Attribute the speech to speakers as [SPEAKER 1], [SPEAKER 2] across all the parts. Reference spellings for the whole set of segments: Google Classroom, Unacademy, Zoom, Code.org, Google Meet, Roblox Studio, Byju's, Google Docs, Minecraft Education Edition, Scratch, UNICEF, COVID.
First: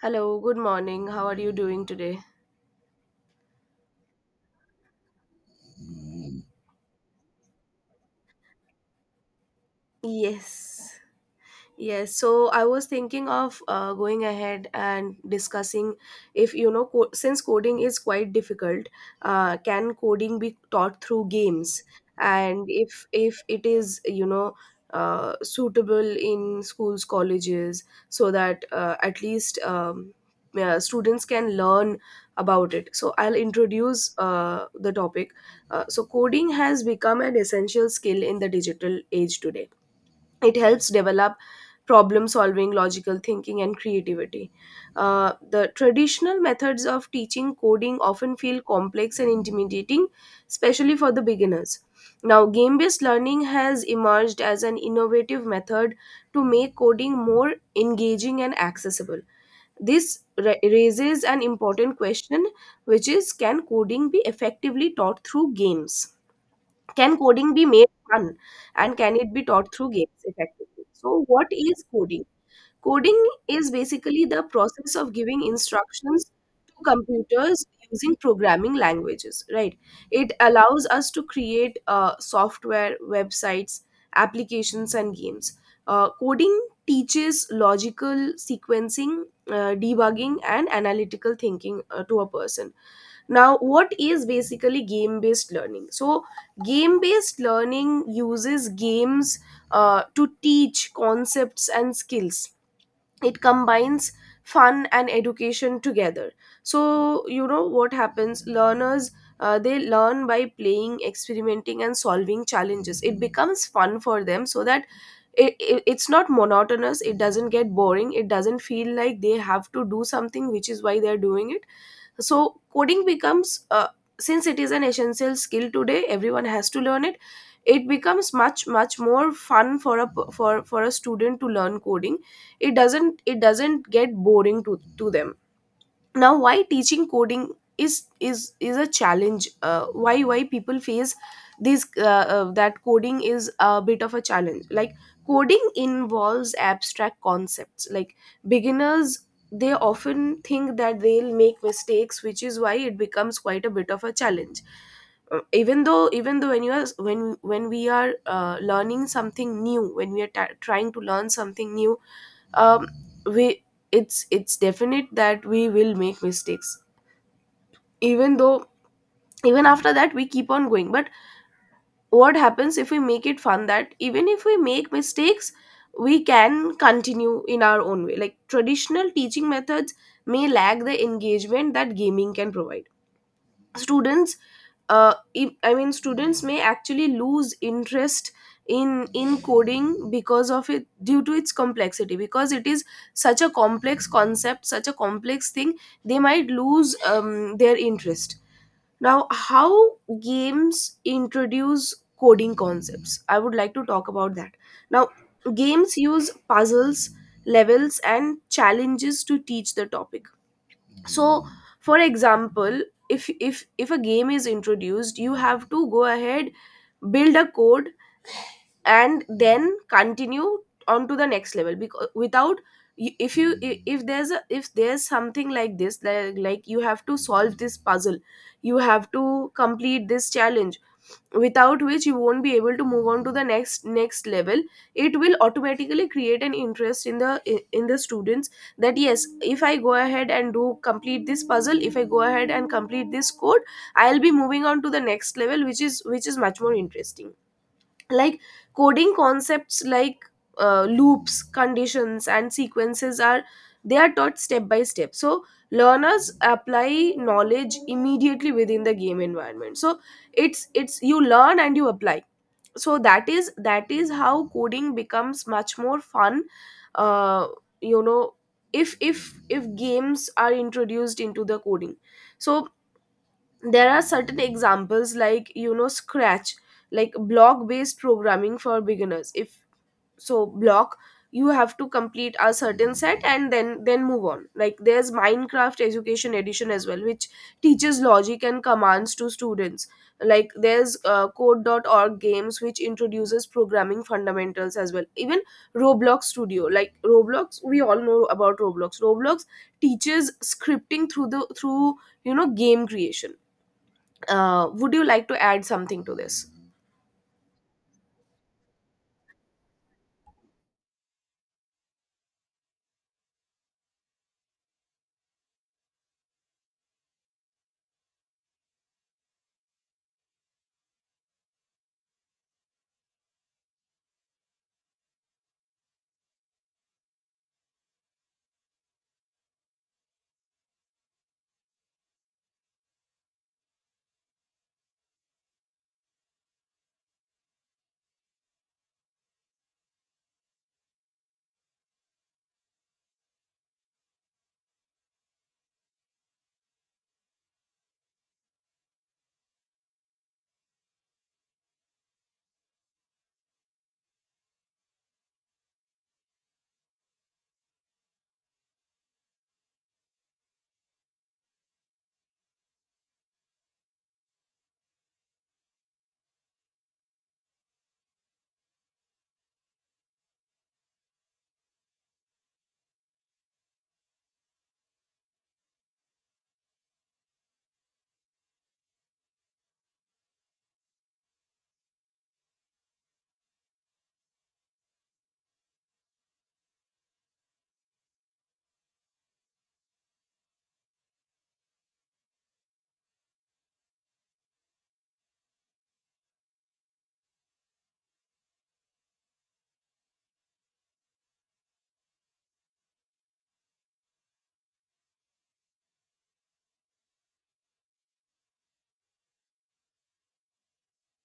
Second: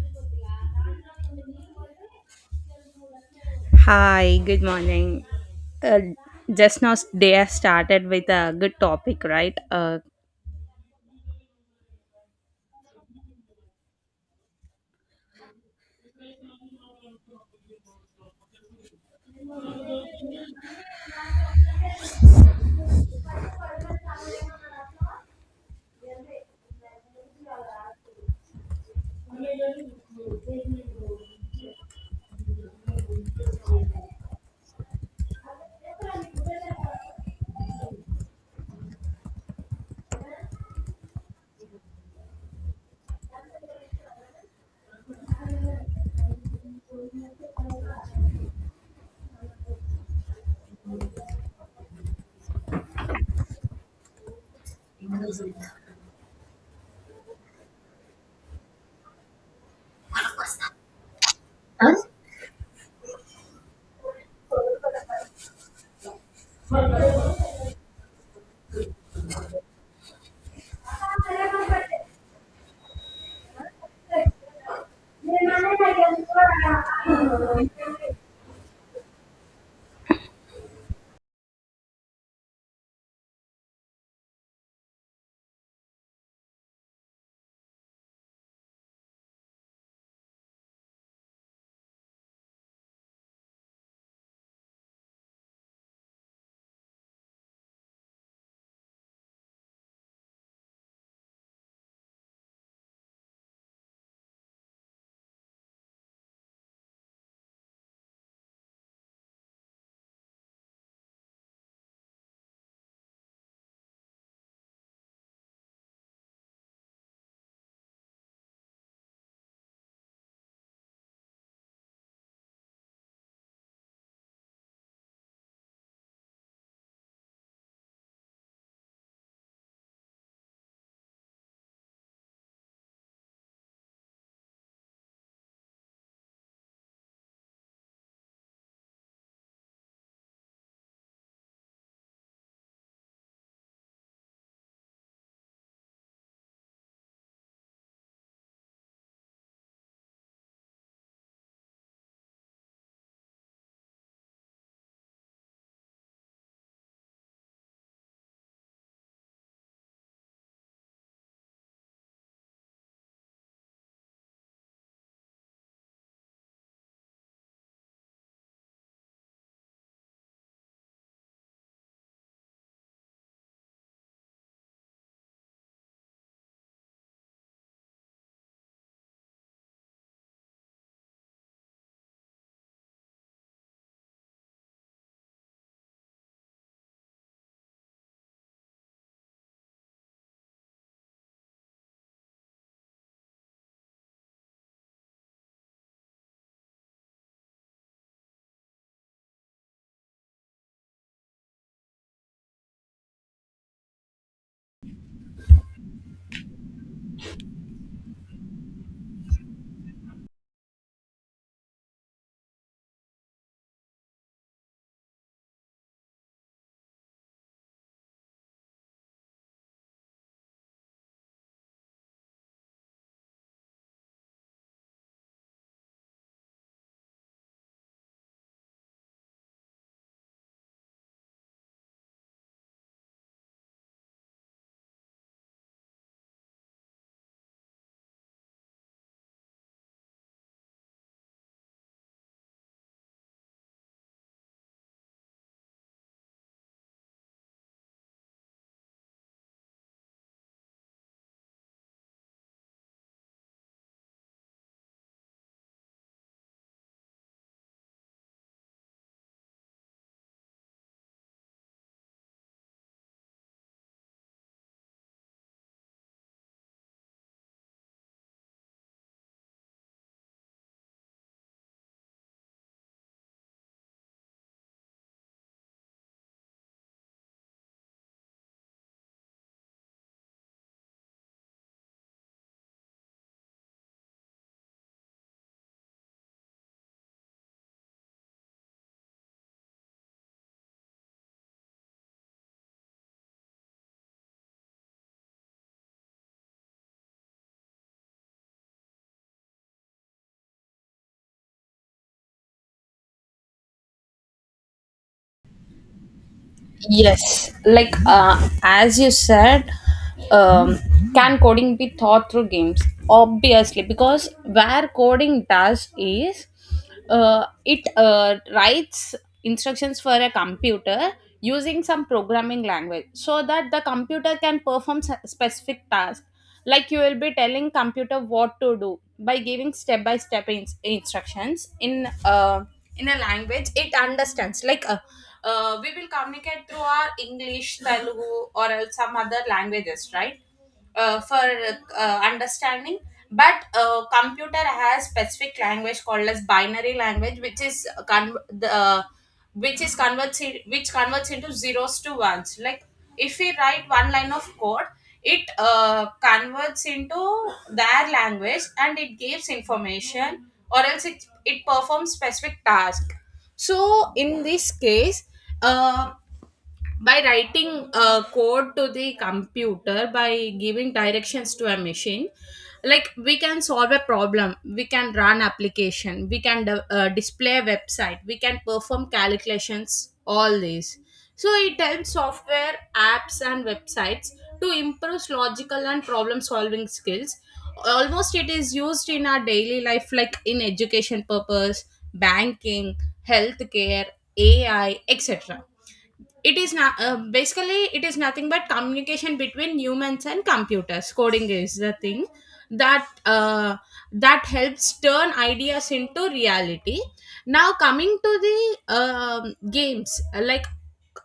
[SPEAKER 1] Hello, good morning. How are you doing today?
[SPEAKER 2] Hi, good morning. Uh, just now day has started with a good topic, right?
[SPEAKER 1] Yes, Yes, so I was thinking of going ahead and discussing if you know, since coding is quite difficult, can coding be taught through games? And if it is you know suitable in schools, colleges, so that at least yeah, students can learn about it. So I'll introduce the topic. So coding has become an essential skill in the digital age today. It helps develop problem solving, logical thinking, and creativity. The traditional methods of teaching coding often feel complex and intimidating, especially for the beginners. Now game based learning has emerged as an innovative method to make coding more engaging and accessible. This raises an important question, which is can coding be effectively taught through games, can coding be made fun, and can it be taught through games effectively? So, what is coding? Coding is basically the process of giving instructions to computers using programming languages, right? It allows us to create software, websites, applications, and games. Coding teaches logical sequencing, debugging, and analytical thinking to a person. Now what is basically game based learning? So game based learning uses games to teach concepts and skills. It combines fun and education together. So you know what happens, learners, they learn by playing, experimenting, and solving challenges. It becomes fun for them, so that it's not monotonous, it doesn't get boring, it doesn't feel like they have to do something which is why they're doing it. So coding becomes, since it is an essential skill today, everyone has to learn it. It becomes much more fun for a for for a student to learn coding. It doesn't get boring to them. Now why teaching coding is a challenge, why people face this that coding is a bit of a challenge. Like coding involves abstract concepts. Like beginners, they often think that they'll make mistakes, which is why it becomes quite a bit of a challenge. Even though when you are when we are learning something new, when we are ta trying to learn something new, um, we, it's definite that we will make mistakes. Even though, even after that, we keep on going. But what happens if we make it fun, that even if we make mistakes, we can continue in our own way. Like traditional teaching methods may lack the engagement that gaming can provide. Students, if, I mean, students may actually lose interest in coding because of it, due to its complexity. Because it is such a complex concept, such a complex thing, they might lose their interest. Now how games introduce coding concepts, I would like to talk about that. Now games use puzzles, levels, and challenges to teach the topic. So, for example, if a game is introduced, you have to go ahead, build a code, and then continue on to the next level. Because without, y- if you I- if there's something like this, like you have to solve this puzzle, you have to complete this challenge, without which you won't be able to move on to the next level. It will automatically create an interest in the students, that yes, if I go ahead and do complete this puzzle, if I go ahead and complete this code, I'll be moving on to the next level, which is much more interesting. Like coding concepts like loops, conditions, and sequences are, they are taught step by step. So learners apply knowledge immediately within the game environment. So it's you learn and you apply. So that is how coding becomes much more fun. Uh, you know, if games are introduced into the coding. So there are certain examples like you know scratch, like block based programming for beginners. If so block You have to complete a certain set and then move on. Like there's minecraft education edition as well, which teaches logic and commands to students. Like there's code.org games which introduces programming fundamentals as well. Even roblox studio, like roblox, we all know about roblox. Roblox teaches scripting through the through you know game creation. Would you like to add something to this?
[SPEAKER 2] As you said, um, can coding be taught through games? Obviously, because where coding does is it writes instructions for a computer using some programming language so that the computer can perform specific tasks. Like you will be telling computer what to do by giving step by step instructions in in a language it understands like we will communicate through our english telugu or else some other languages, right? For Understanding, but computer has specific language called as binary language which is con- the which is converts which converts into zeros to ones. Like if we write one line of code, it converts into their language and it gives information or else it performs specific task. So in this case, uh, by writing a code to the computer, by giving directions to a machine, like we can solve a problem, we can run application, we can display a website, we can perform calculations, all these. So it helps software apps and websites to improve logical and problem solving skills. Almost it is used in our daily life, like in education purpose, banking, healthcare, ai, etc. It is not basically, it is nothing but communication between humans and computers. Coding is the thing that that helps turn ideas into reality. Now coming to the games, like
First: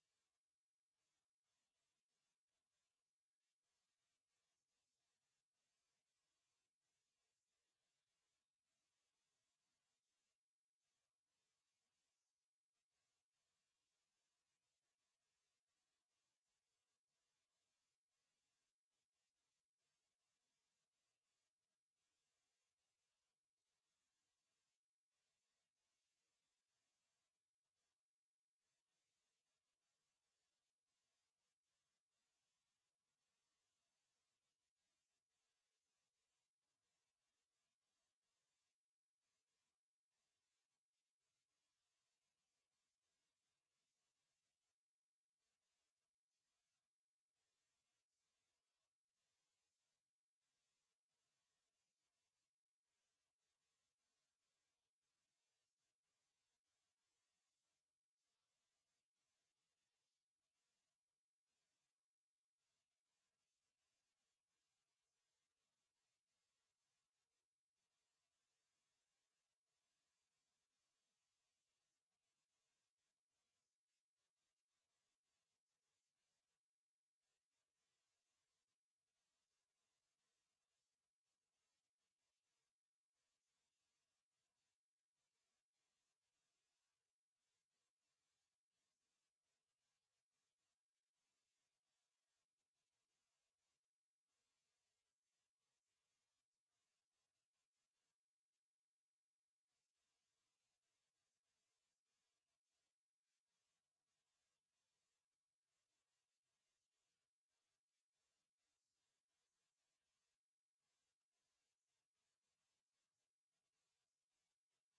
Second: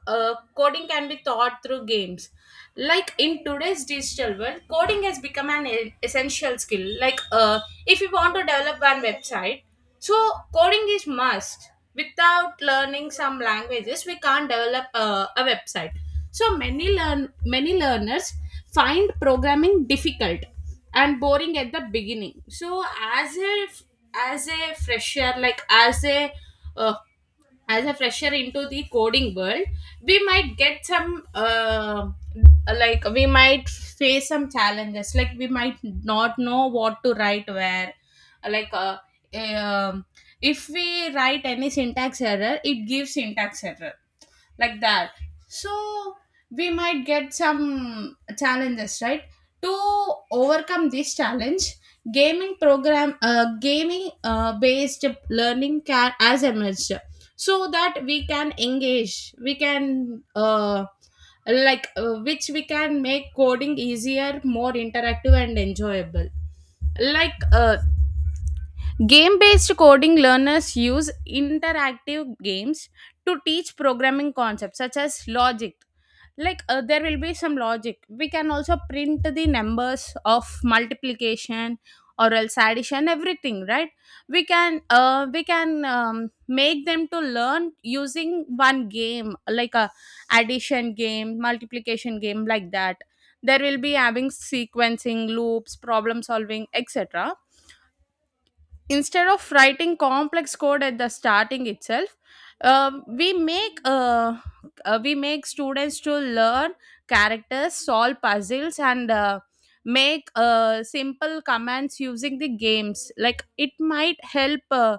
[SPEAKER 2] coding can be taught through games. Like in today's digital world, coding has become an essential skill. Like if you want to develop one website, so coding is must. Without learning some languages, we can't develop a website. So many learners find programming difficult and boring at the beginning. So as a as a fresher, like uh, as a fresher into the coding world, we might get some like we might face some challenges, like we might not know what to write where. Like um if we write any syntax error, it gives syntax error, like that. So we might get some challenges, right? To overcome this challenge, gaming based learning can as emerged, so that we can engage, we can which we can make coding easier, more interactive and enjoyable. Like game based coding learners use interactive games to teach programming concepts such as logic. Like there will be some logic. We can also print the numbers of multiplication or else addition, everything, right? We can make them to learn using one game, like a addition game, multiplication game, like that. There will be having sequencing loops, problem solving, etc, instead of writing complex code at the starting itself. uh, we make uh, we make students to learn characters, solve puzzles and make simple commands using the games. Like it might help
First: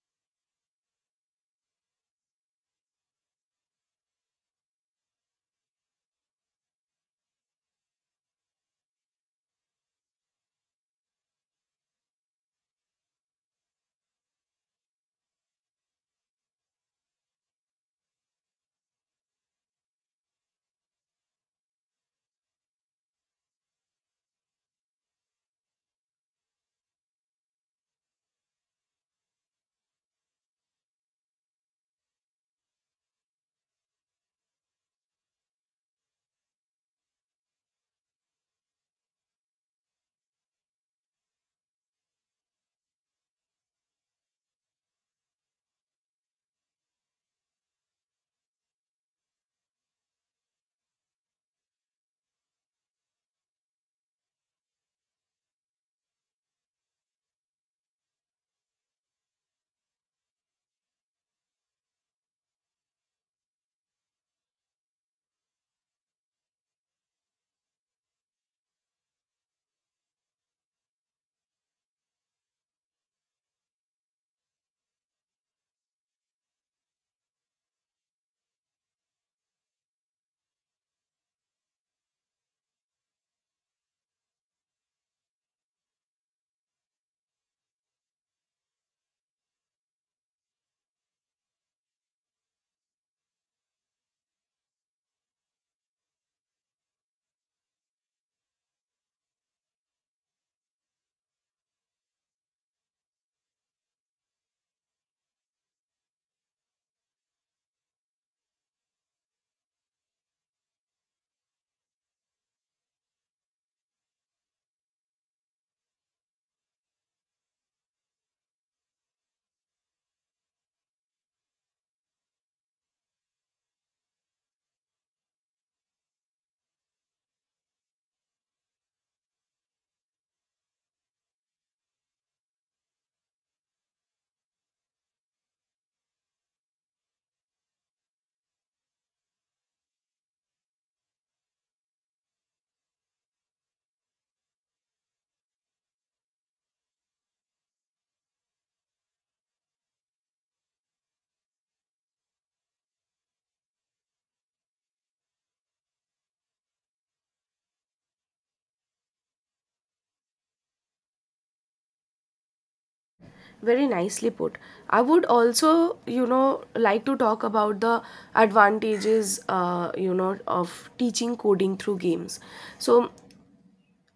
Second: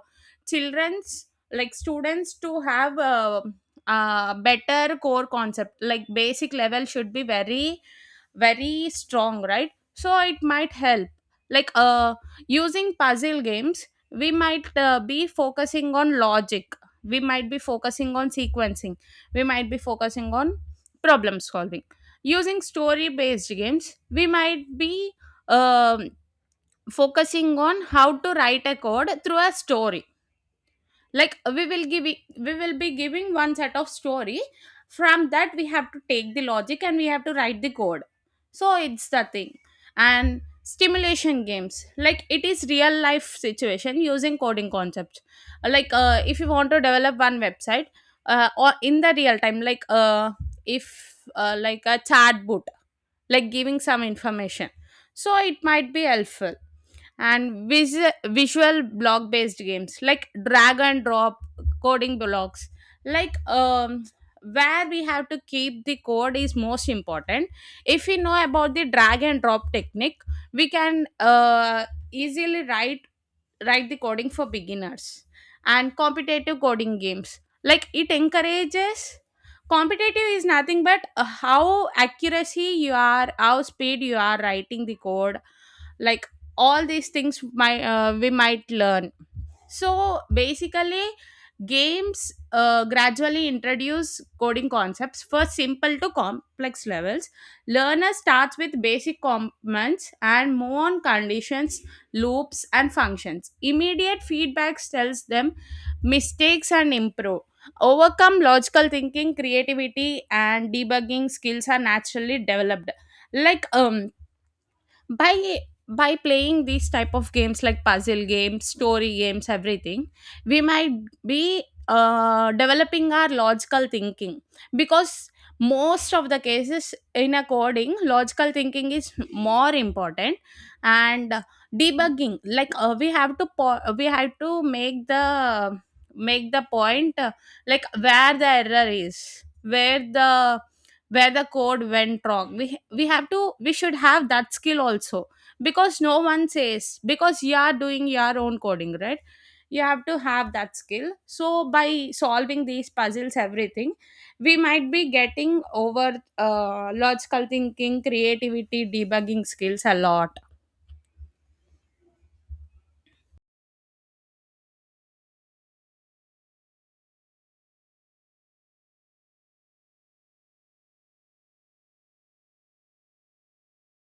[SPEAKER 2] children's, like students to have a better core concept. Like basic level should be very very strong, right? So it might help. like uh Using puzzle games, we might be focusing on logic, we might be focusing on sequencing, we might be focusing on problem solving. Using story based games, we might be um focusing on how to write a code through a story. Like we will be giving one set of story, from that we have to take the logic and we have to write the code. So it's the thing. And stimulation games, like it is real life situation using coding concepts. Like if you want to develop one website, or in the real time, like if like a chatbot, like giving some information, so it might be helpful. And visual block based games, like drag and drop coding blocks, like where we have to keep the code is most important. If we know about the drag and drop technique, we can easily write the coding for beginners. And competitive coding games, like it encourages, competitive is nothing but how accuracy you are, how speed you are writing the code. Like all these things my we might learn. So basically, games gradually introduce coding concepts, first simple to complex levels. Learner starts with basic commands and move on conditions, loops, and functions. Immediate feedback tells them mistakes and improve. Overcome logical thinking, creativity, and debugging skills are naturally developed. Like by by playing these type of games, like puzzle games, story games, everything, we might be developing our logical thinking, because most of the cases in a coding, logical thinking is more important. And debugging, like we have to make the point, like where the error is, where the code went wrong. We should have that skill also, because no one says, because you are doing your own coding, right? You have to have that skill. So by solving these puzzles, everything, we might be getting over logical thinking, creativity, debugging skills a lot.
[SPEAKER 1] Very nicely put. I would also, you know, like to talk about the advantages you know of teaching coding through games. So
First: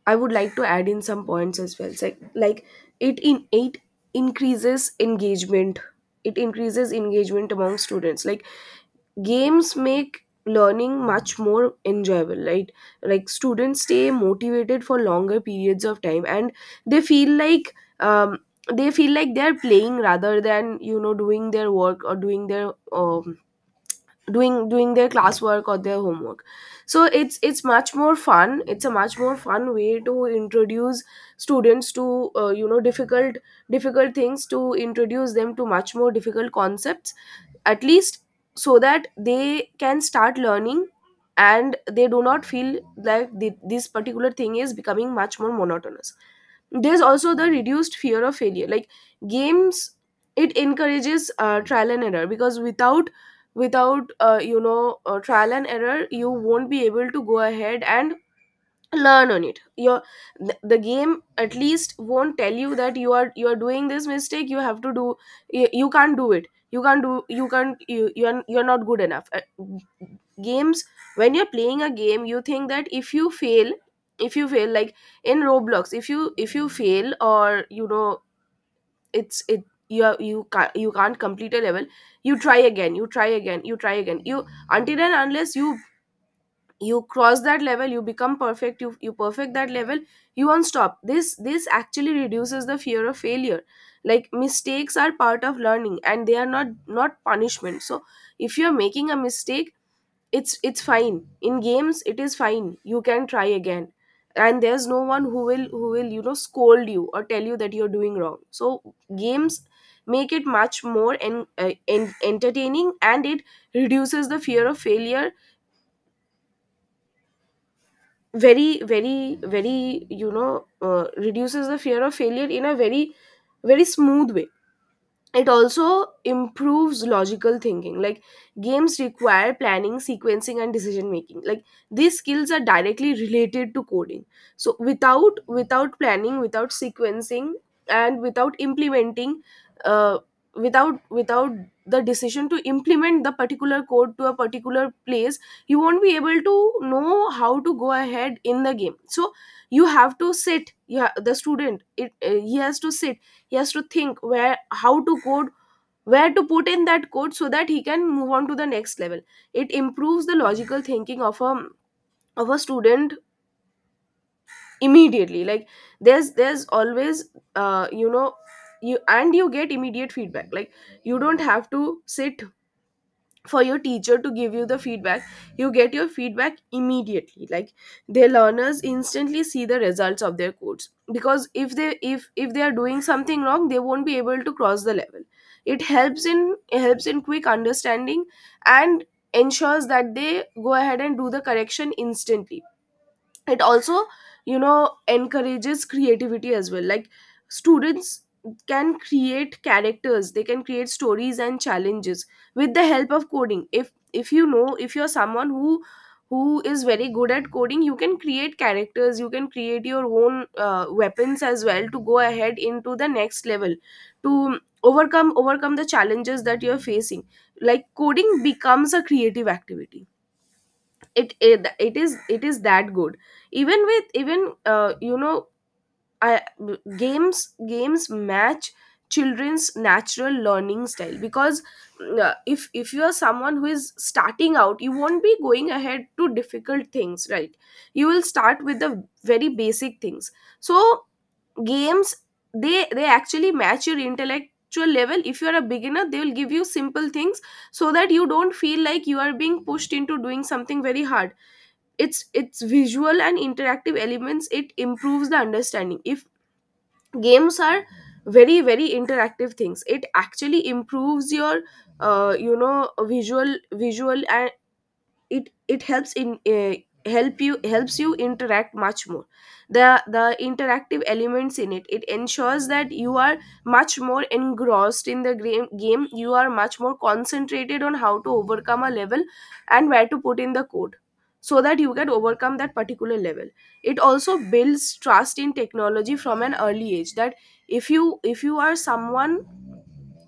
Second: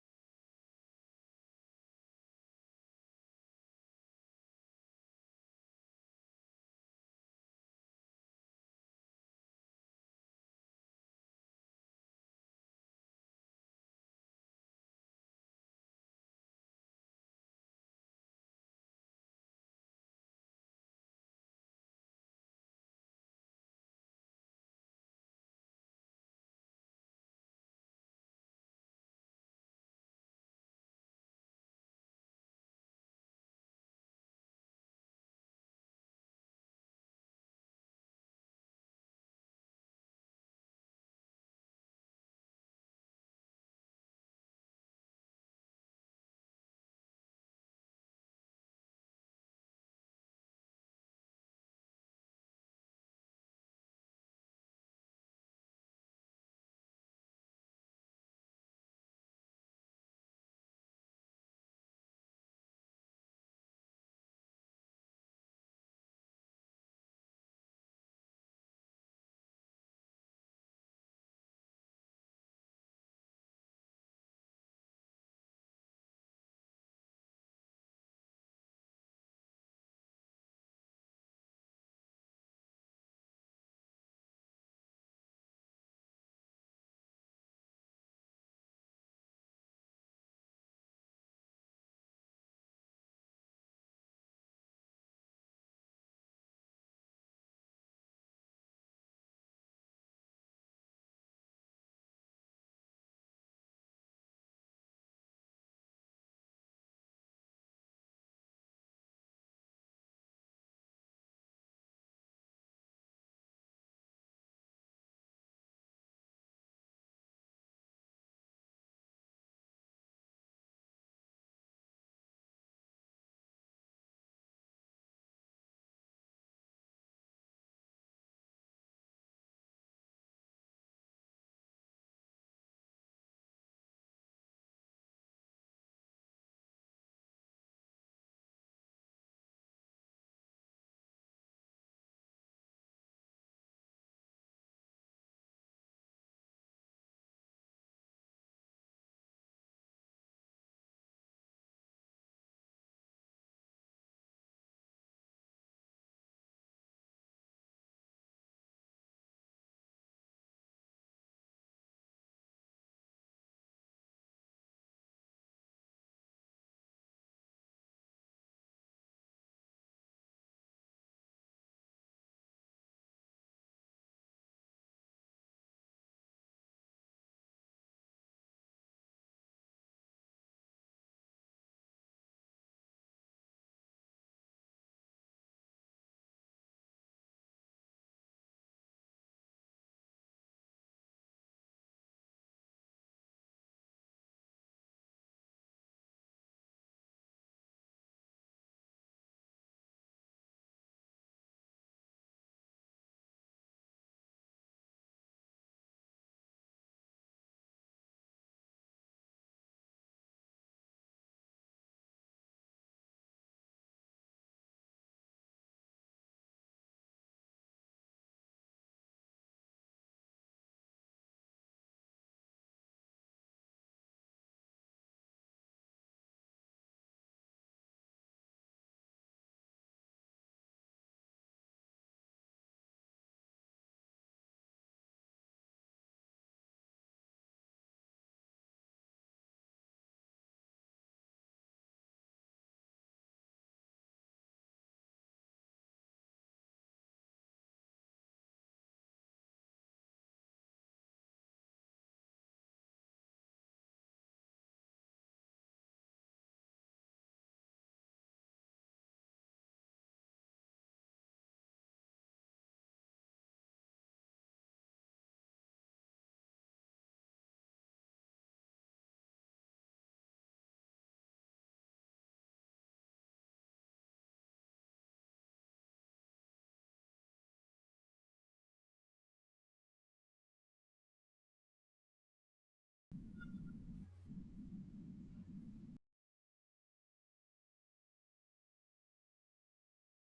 [SPEAKER 1] I would like to add in some points as well. So, like it in it increases engagement, it increases engagement among students. Like games make learning much more enjoyable, right? Like students stay motivated for longer periods of time, and they feel like, um, they feel like they're playing rather than you know doing their work or doing their doing their classwork or their homework. So it's much more fun. It's a much more fun way to introduce students to you know difficult things, to introduce them to much more difficult concepts, at least so that they can start learning and they do not feel like this particular thing is becoming much more monotonous. There's also the reduced fear of failure. Like games, it encourages trial and error. Because without, you know, trial and error, you won't be able to go ahead and learn on it. Your, the game at least won't tell you that you are doing this mistake, you have to do, you can't do it, you're not good enough. Games, when you're playing a game, you think that if you fail, like in roblox, if you fail, or you know, it's it you are, you can't complete a level, you try again you, until and unless you, you cross that level, you become perfect, you perfect that level, you won't stop. This actually reduces the fear of failure. Like mistakes are part of learning and they are not punishment. So if you're making a mistake, it's fine, in games it is fine, you can try again, and there's no one who will you know scold you or tell you that you're doing wrong. So games make it much more entertaining, and it reduces the fear of failure, very, you know, reduces the fear of failure in a very smooth way. It also improves logical thinking. Like games require planning, sequencing, and decision making. Like these skills are directly related to coding. So without, planning, without sequencing, and without implementing, uh, without without the decision to implement the particular code to a particular place, you won't be able to know how to go ahead in the game. So you have to sit, the student, he has to sit, he has to think where, how to code, where to put in that code so that he can move on to the next level. It improves the logical thinking of a student immediately. Like there's, always, you know, you get immediate feedback. Like you don't have to sit for your teacher to give you the feedback. You get your feedback immediately. Like their learners instantly see the results of their codes, because if they, if they are doing something wrong, they won't be able to cross the level. It helps in, it helps in quick understanding and ensures that they go ahead and do the correction instantly. It also, you know, encourages creativity as well. Like students can create characters, they can create stories and challenges with the help of coding. If, you know, if you're someone who who is very good at coding, you can create characters, you can create your own weapons as well to go ahead into the next level, to overcome the challenges that you're facing. Like coding becomes a creative activity. It, it is, it is that good. Even with, even you know, I, games, match children's natural learning style. Because if, you are someone who is starting out, you won't be going ahead to difficult things, right? You will start with the very basic things. So games, they actually match your intellectual level. If you are a beginner, they will give you simple things, so that you don't feel like you are being pushed into doing something very hard. Its, visual and interactive elements, it improves the understanding. If games are very interactive things, it actually improves your you know visual, and it helps in helps you interact much more. The the interactive elements in it it ensures that you are much more engrossed in the game, you are much more concentrated on how to overcome a level and where to put in the code so that you can overcome that particular level. It also builds trust in technology from an early age that if you are someone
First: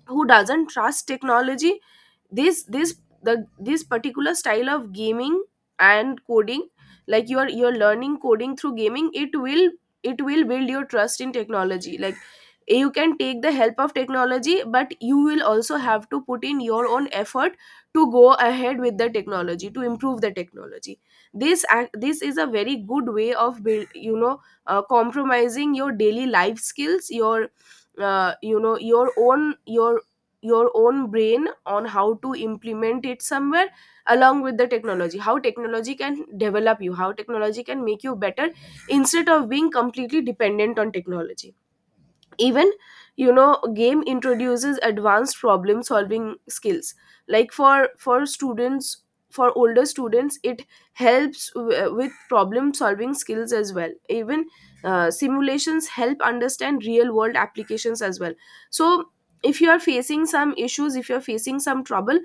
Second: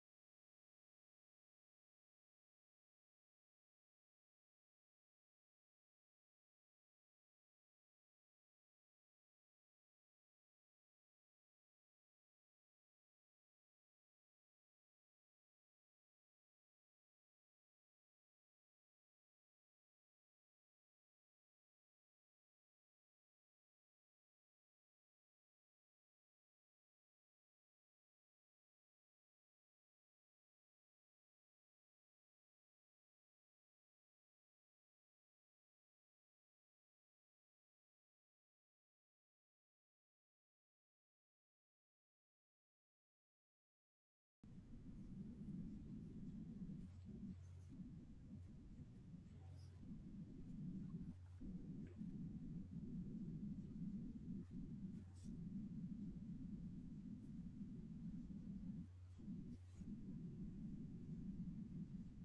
[SPEAKER 1] who doesn't trust technology, this this this particular style of gaming and coding, like you're learning coding through gaming, it will build your trust in technology. Like you can take the help of technology, but you will also have to put in your own effort to go ahead with the technology, to improve the technology. This is a very good way of build, compromising your daily life skills, your you know your own brain on how to implement it somewhere along with the technology, how technology can develop you, how technology can make you better instead of being completely dependent on technology. Even, you know, game introduces advanced problem solving skills, like for students, for older students, it helps with problem solving skills as well. Even simulations help understand real world applications as well. So if you are facing some issues, if you are facing some trouble,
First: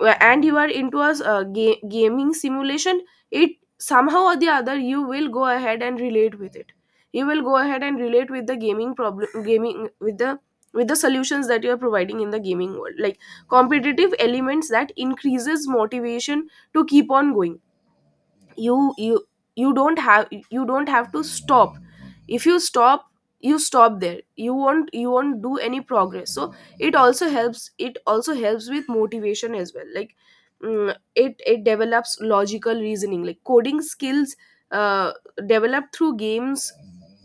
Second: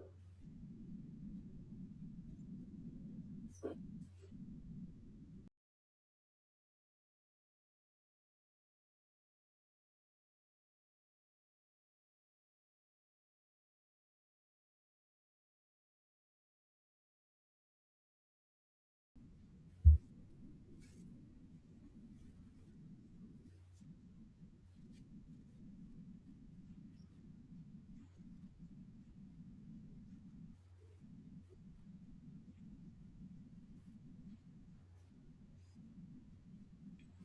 [SPEAKER 1] and you are into a gaming simulation, it, somehow or the other, you will go ahead and relate with it. You will go ahead and relate with the gaming problem, gaming with the, with the solutions that you are providing in the gaming world. Like competitive elements that increases motivation to keep on going. You you you don't have you don't have to stop. If you stop, you stop there, you won't do any progress. So it also helps with motivation as well. Like it develops logical reasoning. Like coding skills uh, developed through games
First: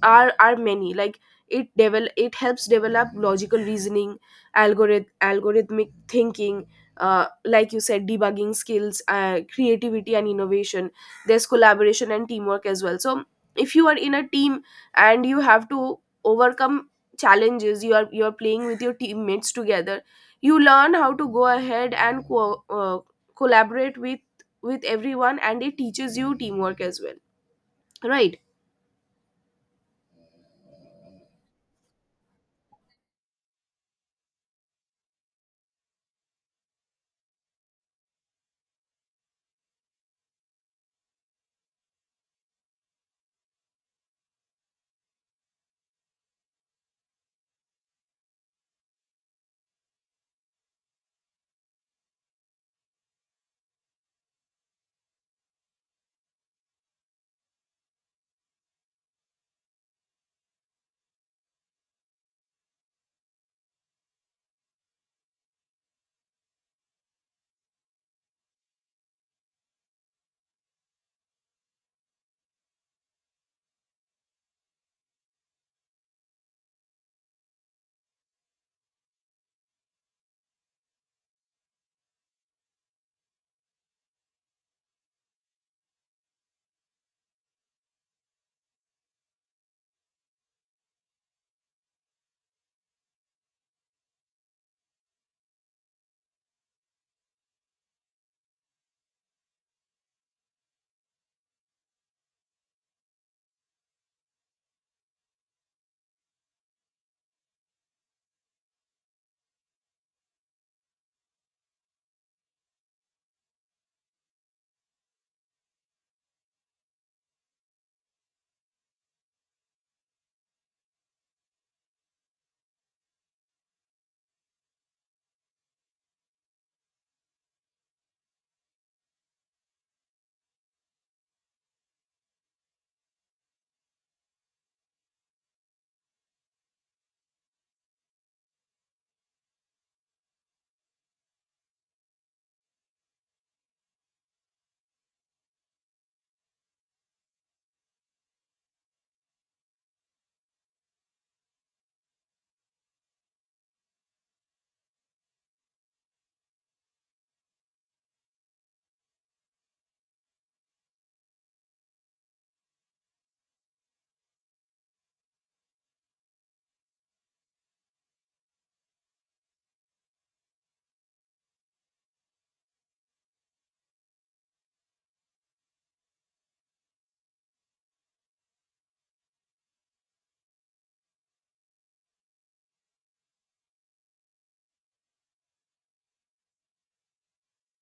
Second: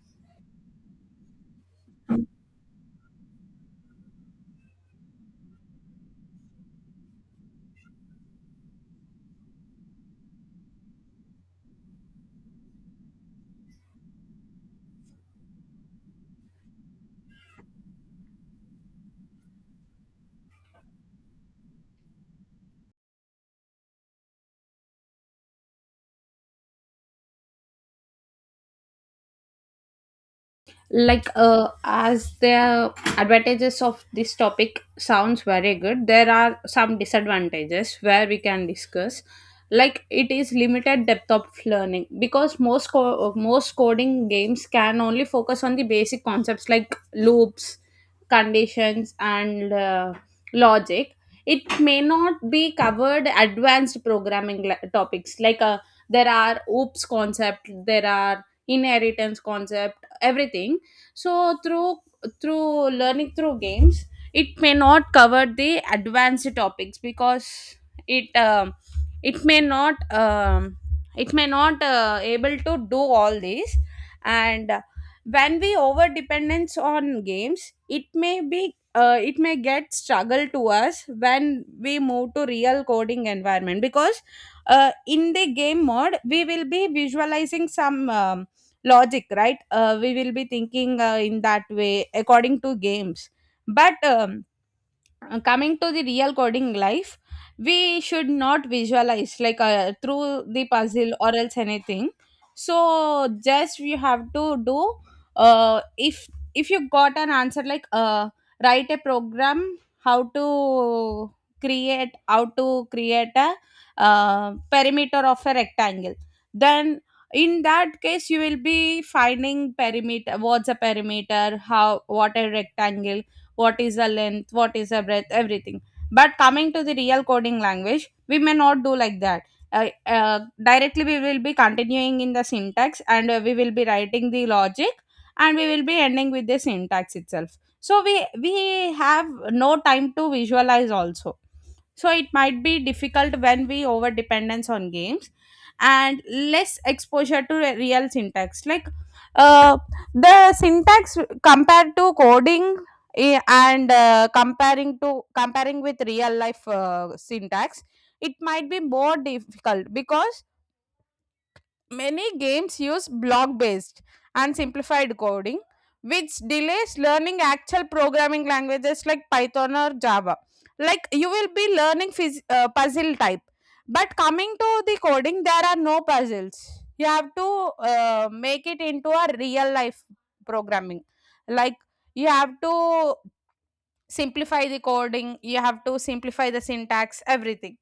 [SPEAKER 1] are many. Like it helps develop logical reasoning, algorithmic thinking, like you said, debugging skills, creativity and innovation. There's collaboration and teamwork as well. So if you are in a team and you have to overcome challenges, you are playing with your teammates together. You learn how to go ahead and collaborate with everyone, and it teaches you teamwork as well, right?
[SPEAKER 2] Like as the advantages of this topic sounds very good, there are some disadvantages where we can discuss. Like it is limited depth of learning, because most coding games can only focus on the basic concepts like loops, conditions and logic. It may not be covered advanced programming topics, like there are oops concept, there are inheritance concept, everything. So through learning through games, it may not cover the advanced topics, because it um, it may not um, it may not able to do all these. And when we over dependence on games, it may be it may get struggle to us when we move to real coding environment. Because in the game mode, we will be visualizing some logic, right? We will be thinking in that way according to games. But coming to the real coding life, we should not visualize like through the puzzle or else anything. So just you have to do, uh, if if you got an answer, like write a program how to create a perimeter of a rectangle. Then in that case, you will be finding perimeter, what's a perimeter, how, what a rectangle, what is the length, what is the breadth, everything. But coming to the real coding language, we may not do like that. Directly, we will be continuing in the syntax and we will be writing the logic and we will be ending with the syntax itself. So, we have no time to visualize also. So it might be difficult when we over dependence on games and less exposure to real syntax. Like uh, the syntax compared to coding. Eh, and Comparing to comparing with real life syntax, it might be more difficult because many games use block based and simplified coding, which delays learning actual programming languages like Python or Java. Like you will be learning puzzle type, but coming to the coding, there are no puzzles. You have to make it into a real life programming. Like you have to simplify the coding, you have to simplify the syntax, everything.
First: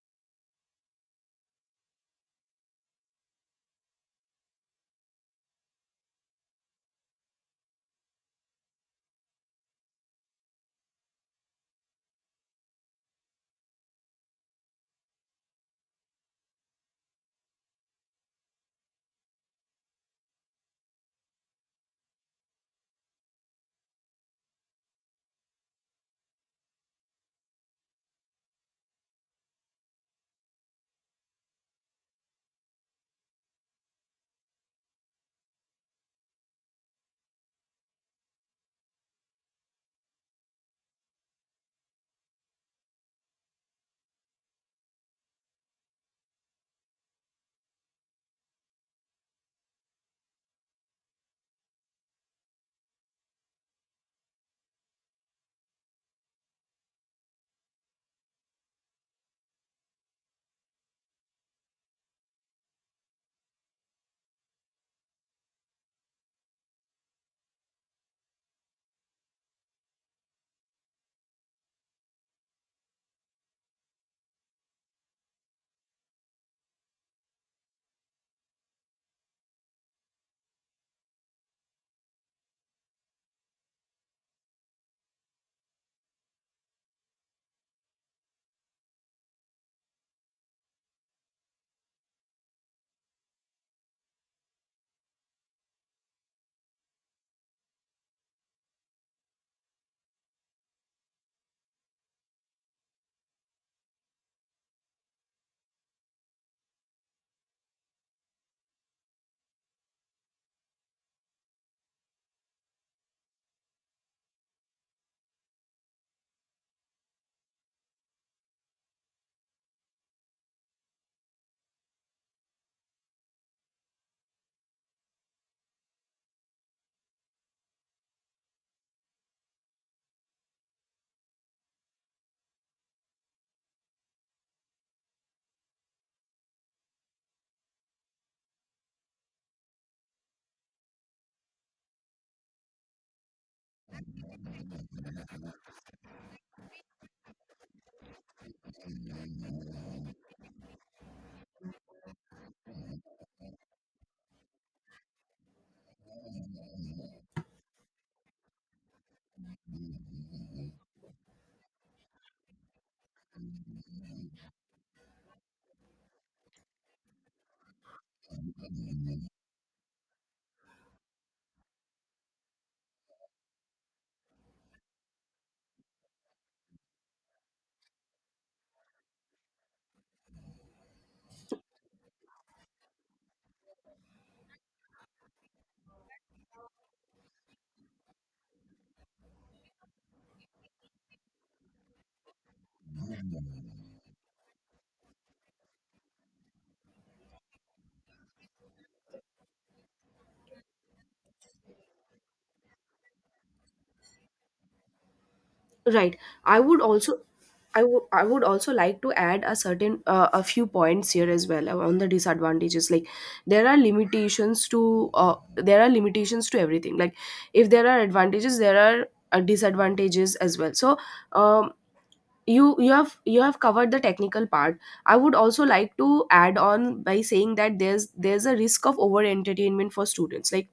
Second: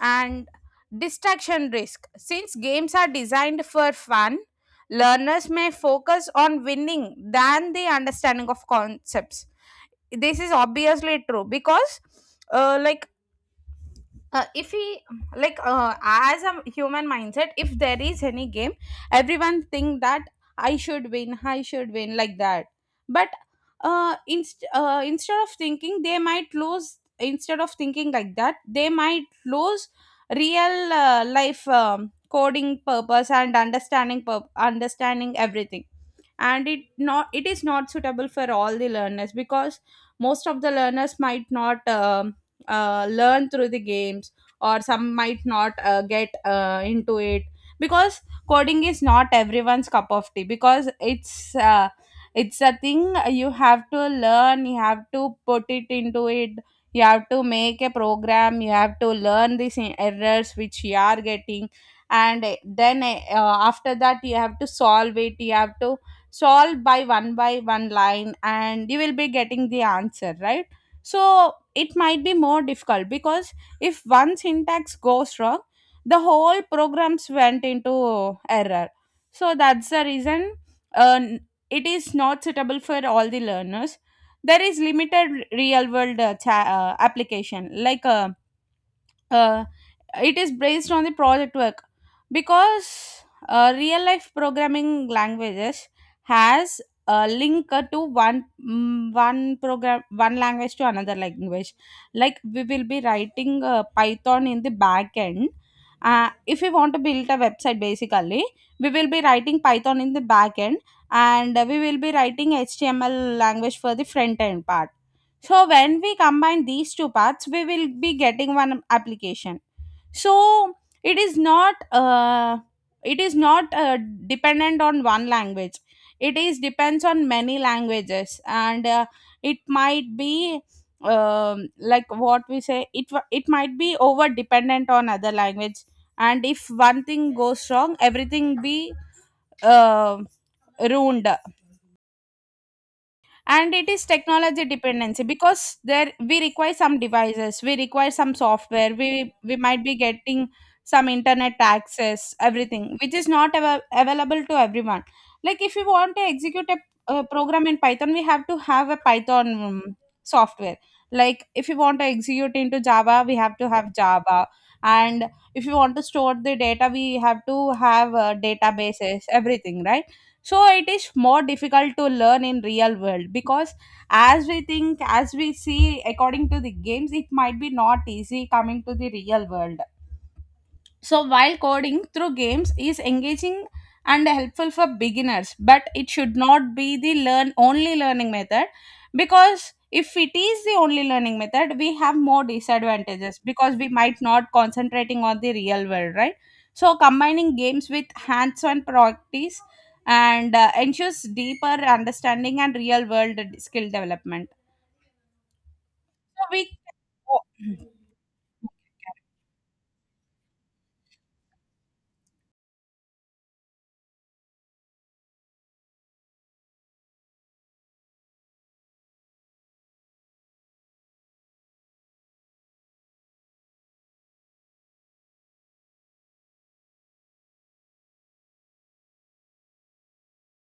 [SPEAKER 2] And distraction risk. Since games are designed for fun, learners may focus on winning than the understanding of concepts. This is obviously true, because like, if he like as a human mindset, if there is any game, everyone think that I should win, like that. But instead of thinking they might lose, instead of thinking like that, they might lose real life, coding purpose and understanding understanding everything. And it is not suitable for all the learners, because most of the learners might not learn through the games, or some might not get into it, because coding is not everyone's cup of tea, because it's a thing, you have to learn, you have to put it into it, you have to make a program, you have to learn these errors which you are getting, and then after that you have to solve it, you have to solve by one line, and you will be getting the answer, right? So it might be more difficult, because if one syntax goes wrong, the whole programs went into error. So that's the reason uh, it is not suitable for all the learners. There is limited real world application, like uh, it is based on the project work, because real life programming languages has a link one program, one language to another language. Like we will be writing python in the back end, if we want to build a website, basically we will be writing python in the back end, and we will be writing html language for the front end part. So when we combine these two parts, we will be getting one application. So it is not uh, it is not dependent on one language. It is depends on many languages, and it might be like what we say. It might be over dependent on other language, and if one thing goes wrong, everything be uh, ruined. And it is technology dependency, because there we require some devices, we require some software, we might be getting some internet access, everything, which is not available to everyone. Like if you want to execute program in python, we have to have a python software. Like if you want to execute into java, we have to have java. And if you want to store the data, we have to have databases, everything, right? So it is more difficult to learn in real world, because as we think, as we see according to the games, it might be not easy coming to the real world. So while coding through games is engaging and helpful for beginners, but it should not be the learn only learning method, because if it is the only learning method, we have more disadvantages, because we might not concentrating on the real world, right? So combining games with hands-on practice and ensures deeper understanding and real world skill development.
[SPEAKER 1] Right,
[SPEAKER 2] So
[SPEAKER 1] I
[SPEAKER 2] we
[SPEAKER 1] would also, I would also like to add a certain a few points here as well on the disadvantages. Like there are limitations to there are limitations to everything. Like if there are advantages, there are disadvantages as well. So um, you have covered the technical part. I would also like to add on by saying that there's a risk of over entertainment for students. Like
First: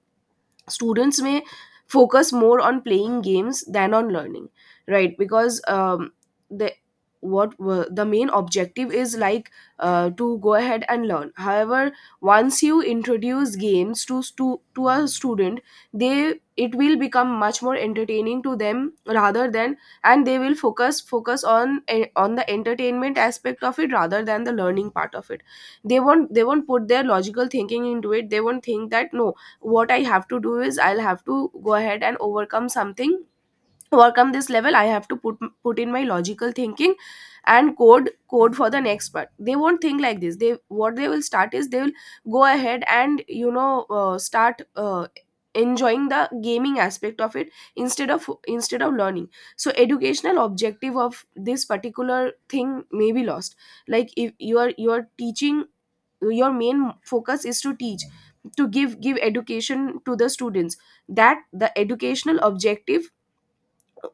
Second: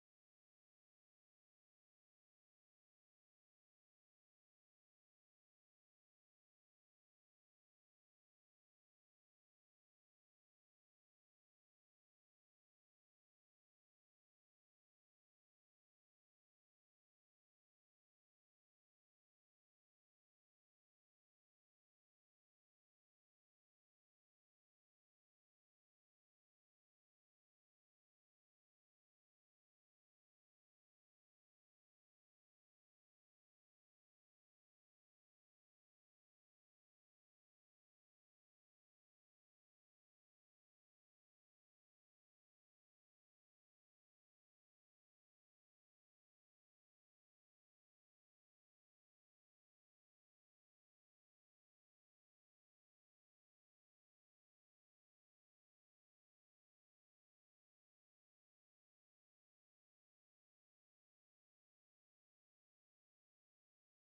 [SPEAKER 1] students may focus more on playing games than on learning, right? Because the the main objective is like to go ahead and learn. However, once you introduce games to a student, they, it will become much more entertaining to them, rather than, and they will focus on on the entertainment aspect of it rather than the learning part of it. They won't put their logical thinking into it. They won't think that no, what I have to do is I'll have to go ahead and overcome something, overcome this level. I have to put in my logical thinking and code for the next part. They won't think like this. They, what they will start is, they will go ahead and, you know, start enjoying the gaming aspect of it instead of learning. So educational objective of this particular thing may be lost. Like if you are teaching, your main focus is to teach, to give education to the students. That the educational objective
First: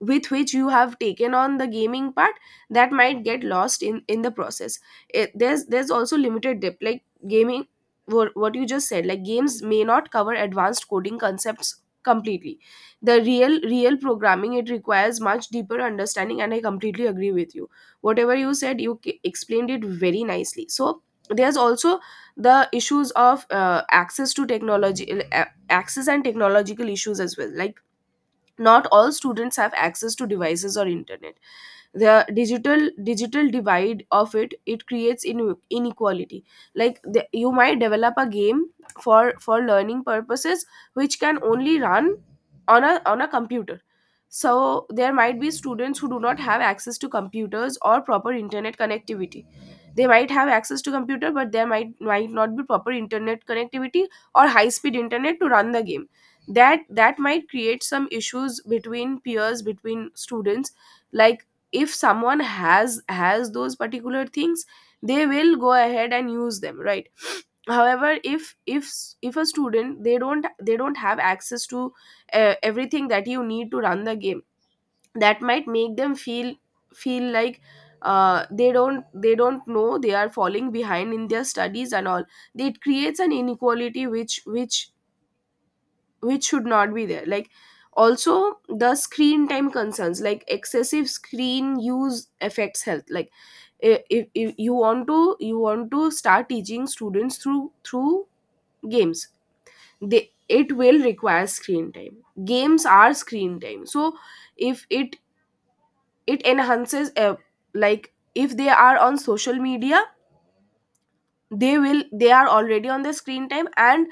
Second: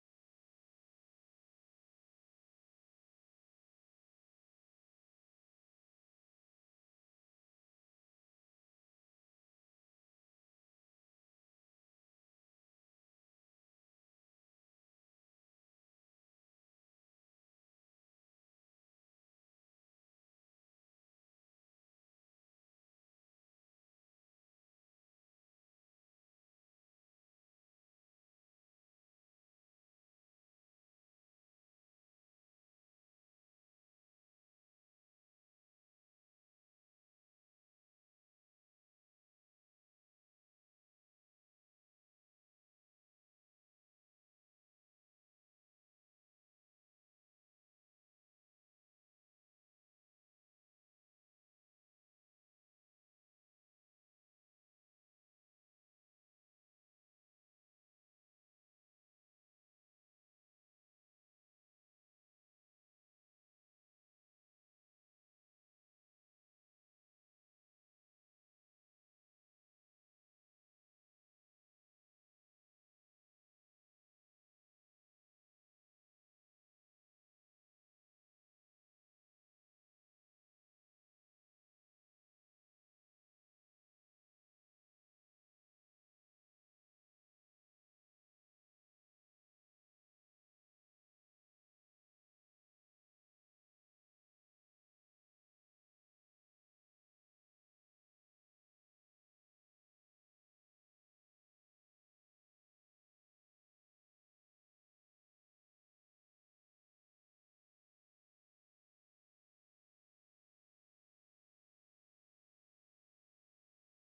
[SPEAKER 1] with which you have taken on the gaming part, that might get lost in the process. It, there's also limited depth. Like gaming, what you just said, like games may not cover advanced coding concepts completely. The real programming, it requires much deeper understanding, and I completely agree with you. Whatever you said, you explained it very nicely. So there's also the issues of access to technology, access and technological issues as well. Like not all students have access to devices or internet. The digital divide of it, it creates inequality. Like the, you might develop a game for learning purposes, which can only run on a computer. So there might be students who do not have access to computers or proper internet connectivity. They might have access to computer, but there might not be proper internet connectivity or high speed internet to run the game. That might create some issues between peers, between students. Like if someone has those particular things, they will go ahead and use them, right? However, if if a student, they don't have access to everything that you need to run the game, that might make them feel like they don't know, they are falling behind in their studies and all. It creates an inequality which which should not be there. Like also the screen time concerns, like excessive screen use affects health. Like if you want to, you want to start teaching students through games, they, it will require screen time. Games are screen time. So if it, it enhances like if they are on social media, they will, they are already on their screen time,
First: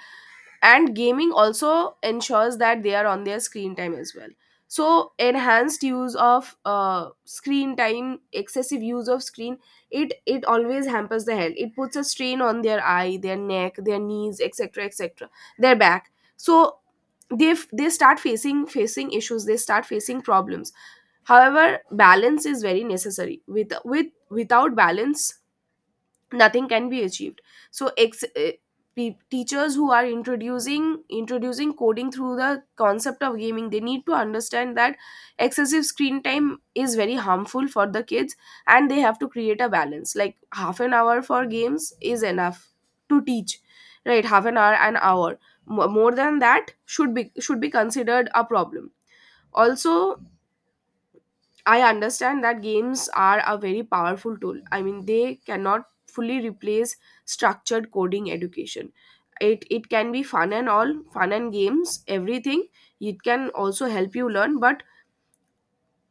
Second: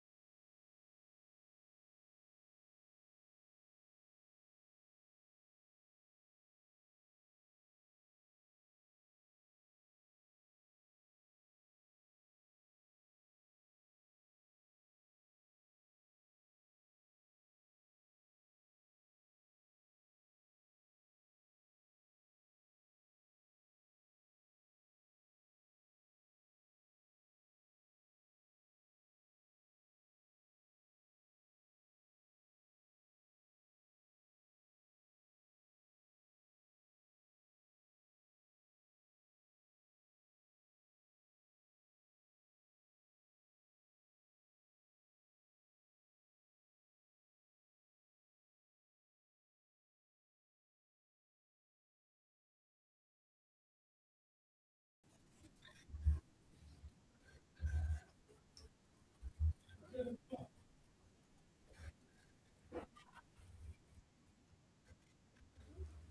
[SPEAKER 1] and gaming also ensures that they are on their screen time as well. So enhanced use of screen time, excessive use of screen, it always hampers the health. It puts a strain on their eye, their neck, their knees, etc, etc, their back. So they they start facing issues, they start facing problems. However, balance is very necessary. With without balance, nothing can be achieved. So, teachers who are introducing coding through the concept of gaming, they need to understand that excessive screen time is very harmful for the kids, and they have to create a balance. Like half an hour for games is enough to teach, right? Half an hour, an hour. More than that should be considered a problem. Also, I understand that games are a very powerful tool. I mean, they cannot fully replace structured coding education. It can be fun and all, fun and games, everything. It can also help you learn, but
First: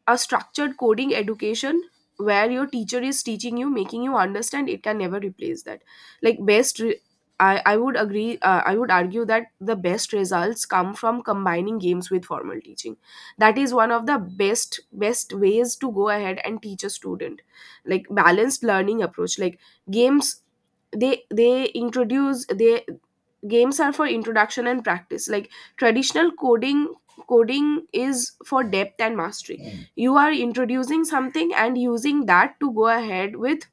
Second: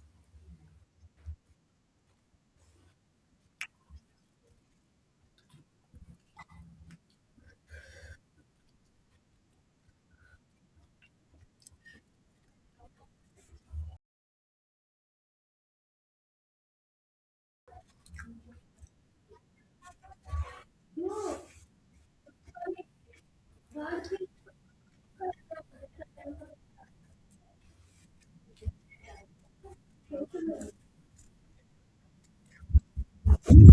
[SPEAKER 1] a structured coding education where your teacher is teaching you, making you understand, it can never replace that. like best re- I would agree, I would argue that the best results come from combining games with formal teaching. That is one of the best ways to go ahead and teach a student. Like balanced learning approach. Like games, they games are for introduction and practice. Like traditional coding is for depth and mastery. You are introducing something and using that to go ahead with,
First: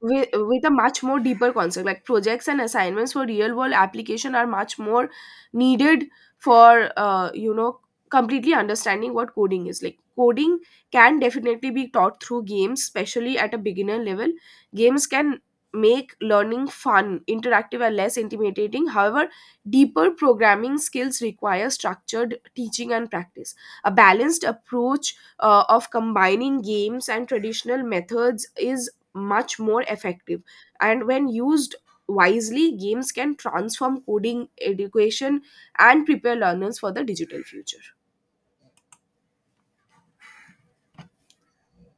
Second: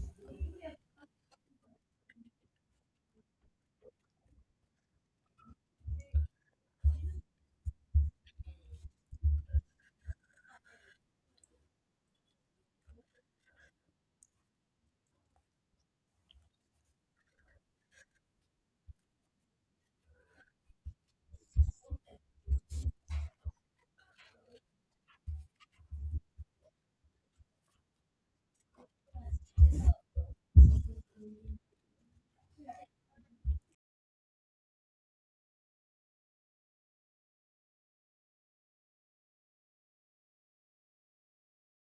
[SPEAKER 1] with a much more deeper concept. Like projects and assignments for real world application are much more needed for, you know, completely understanding what coding is. Like coding can definitely be taught through games, especially at a beginner level. Games can make learning fun, interactive, and less intimidating. However, deeper programming skills require structured teaching and practice. A balanced approach of combining games and traditional methods is much more effective, and when used wisely, games can transform coding education and prepare learners for the digital future.